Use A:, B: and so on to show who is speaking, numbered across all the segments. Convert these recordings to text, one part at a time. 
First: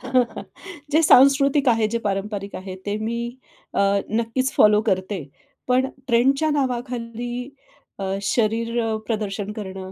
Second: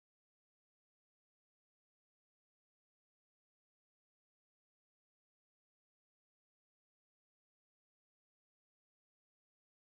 A: जे सांस्कृतिक आहे, जे पारंपरिक आहे ते मी अ, नक्कीच फॉलो करते. पण ट्रेंडच्या नावाखाली अ, शरीर अ, प्रदर्शन करणं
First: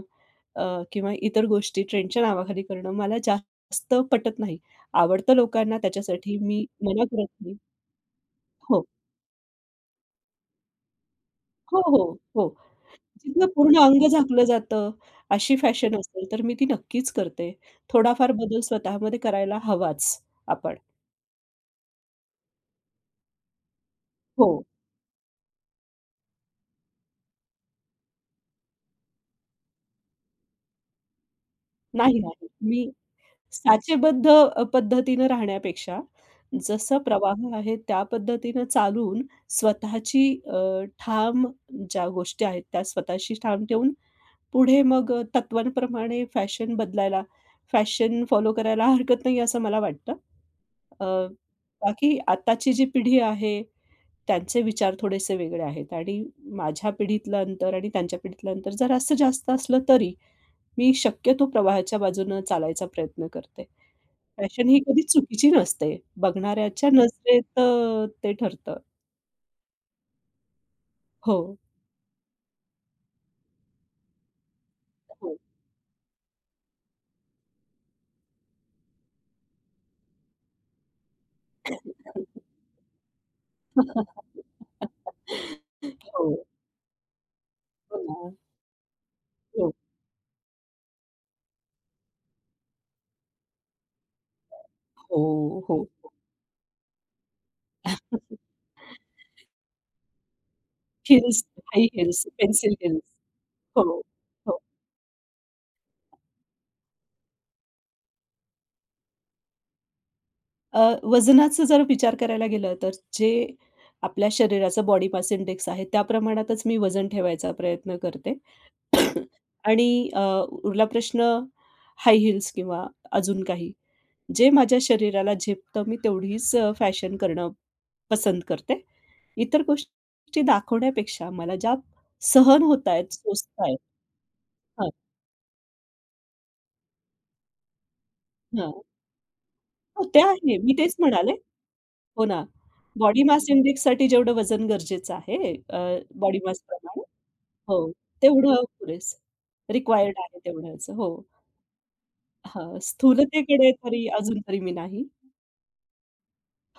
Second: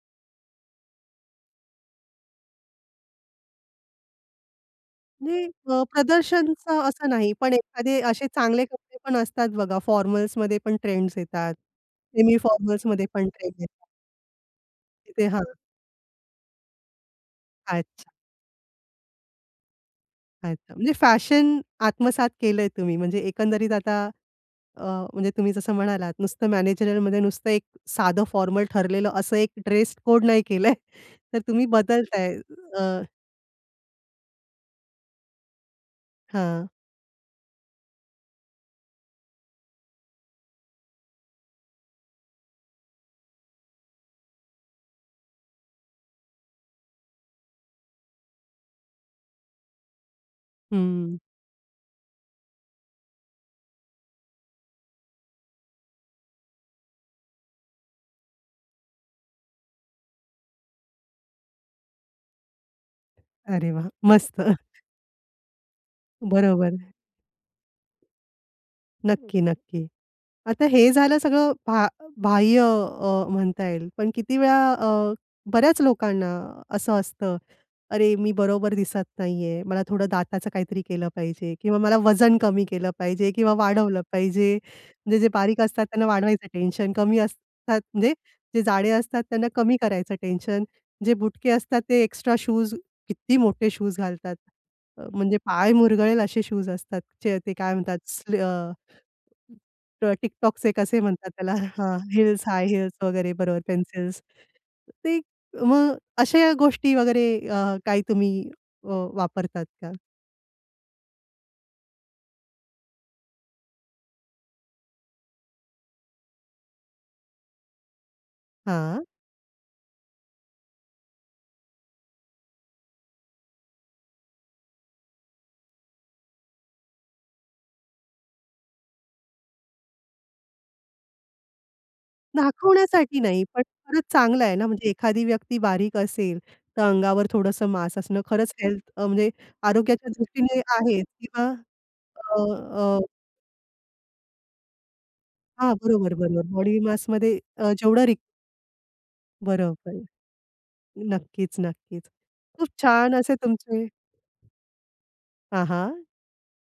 A: अ, किंवा इतर गोष्टी ट्रेंडच्या नावाखाली करणं मला जास्त पटत नाही. आवडतं
B: म्हणजे
A: लोकांना
B: अ,
A: त्याच्यासाठी मी
B: प्रदर्शनचं
A: मना
B: असं
A: करत
B: नाही, पण
A: नाही.
B: एखादे असे चांगले
A: हो.
B: कपडे पण असतात बघा, फॉर्मल्समध्ये पण ट्रेंड्स येतात,
A: हो, हो,
B: सेमी
A: हो,
B: फॉर्मल्समध्ये पण
A: जिथून
B: ट्रेंड्स
A: पूर्ण
B: येतात.
A: अंग झाकलं जातं
B: ते हां.
A: अशी फॅशन असेल, तर मी ती नक्कीच करते.
B: अच्छा.
A: थोडाफार बदल स्वतः मध्ये करायला हवाच
B: अच्छा,
A: आपण.
B: म्हणजे फॅशन आत्मसात केलंय तुम्ही म्हणजे एकंदरीत आता
A: हो.
B: अ, म्हणजे तुम्ही जसं म्हणालात नुसतं मॅनेजरियलमध्ये नुसतं एक साधं फॉर्मल ठरलेलं असं एक ड्रेस कोड नाही केलंय, तर तुम्ही
A: नाही,
B: बदलताय
A: नाही.
B: अ
A: मी साचेबद्ध अ, पद्धतीनं राहण्यापेक्षा
B: हां.
A: जसं प्रवाह आहे त्या पद्धतीनं चालून स्वतःची अ, ठाम ज्या गोष्टी आहेत त्या स्वतःशी ठाम ठेवून पुढे मग तत्त्वांप्रमाणे फॅशन बदलायला फॅशन फॉलो करायला हरकत नाही असं मला वाटतं. अ,
B: हं.
A: बाकी आत्ताची जी पिढी आहे त्यांचे विचार थोडेसे वेगळे आहेत आणि माझ्या पिढीतलं अंतर आणि त्यांच्या पिढीतलं अंतर जरासं जास्त असलं तरी, मी शक्यतो प्रवाहाच्या बाजूनं चालायचा प्रयत्न करते.
B: अरे वाह! मस्त.
A: फॅशन ही कधी चुकीची नसते.
B: बरोबर.
A: बघणाऱ्याच्या नजरेत अ, ते ठरतं.
B: नक्की, नक्की. आता हे झालं सगळं
A: हो.
B: भा बाह्य अ, म्हणता येईल, पण किती वेळा अ,
A: हो.
B: बऱ्याच लोकांना असं असतं, अरे मी बरोबर दिसत नाहीये. मला थोडं दाताचं काहीतरी केलं पाहिजे किंवा मला वजन कमी केलं पाहिजे किंवा वाढवलं पाहिजे. म्हणजे जे बारीक असतात त्यांना
A: हो.
B: वाढवायचं टेन्शन, कमी असतात
A: हो
B: म्हणजे
A: ना.
B: जे जाडे असतात त्यांना
A: हो.
B: कमी करायचं टेन्शन, जे बुटके असतात ते एक्स्ट्रा शूज किती मोठे शूज घालतात. अ,
A: हो,
B: म्हणजे पाय
A: हो, हो.
B: मुरगळेल असे शूज असतात, च ते काय म्हणतात स अ, ट टिकटॉकचे कसे म्हणतात
A: हिल्स,
B: त्याला
A: हाई
B: हां,
A: heels,
B: heels, high
A: pencil
B: heels
A: heels.
B: वगैरे बरोबर
A: हो,
B: पेन्सिल्स
A: हो.
B: ते मग अशा गोष्टी वगैरे अ, काही तुम्ही अ, वापरतात का?
A: अ, वजनाचा जर विचार करायला गेलं, तर जे आपल्या शरीराचा बॉडी मास इंडेक्स आहे. त्या प्रमाणातच मी वजन ठेवायचा प्रयत्न करते
B: हां.
A: आणि अ, उरला प्रश्न हाय हिल्स किंवा अजून काही, जे माझ्या शरीराला झेपतं. मी तेवढीच अ, फॅशन करणं पसंत करते. इतर गोष्टी दाखवण्यापेक्षा, मला ज्या सहन होतायेत,
B: दाखवण्यासाठी नाही,
A: सोसत
B: पण
A: आहेत
B: खरंच चांगलं आहे ना म्हणजे
A: हां.
B: एखादी व्यक्ती बारीक असेल, तर अंगावर थोडंसं मास असणं खरंच हेल्थ
A: हां.
B: अ, म्हणजे
A: हो, ते आहे.
B: आरोग्याच्यादृष्टीने
A: मी तेच
B: आहे
A: म्हणाले.
B: किंवा
A: हो
B: अ,
A: ना,
B: अ
A: बॉडी मास इंडेक्ससाठी जेवढं वजन गरजेचं आहे.
B: हां,
A: अ,
B: बरोबर, बरोबर. बॉडी
A: बॉडीमासप्रमाणे
B: मासमध्ये अ,
A: हो,
B: जेवढा री
A: तेवढं पुरेसं
B: बरोबर.
A: रिक्वायर्ड आहे तेवढ्याच हो.
B: नक्कीच, नक्कीच. खूप
A: हां,
B: छान असे
A: स्थूलतेकडे
B: तुमचे
A: तरी अजून तरी मी नाही.
B: हां, हां,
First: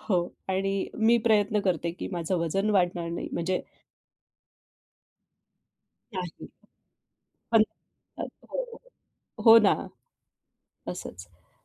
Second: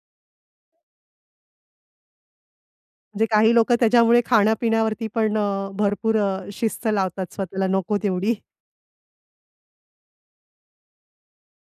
A: हो आणि मी प्रयत्न करते की माझं वजन वाढणार
B: म्हणजे
A: नाही.
B: काही
A: म्हणजे
B: लोकं त्याच्यामुळे खाण्यापिण्यावरती पण अ, भरपूर
A: नाही.
B: अ, शिस्त लावतात
A: पण
B: स्वतःला नको तेवढी.
A: [unintelligible] हो ना, तसंच.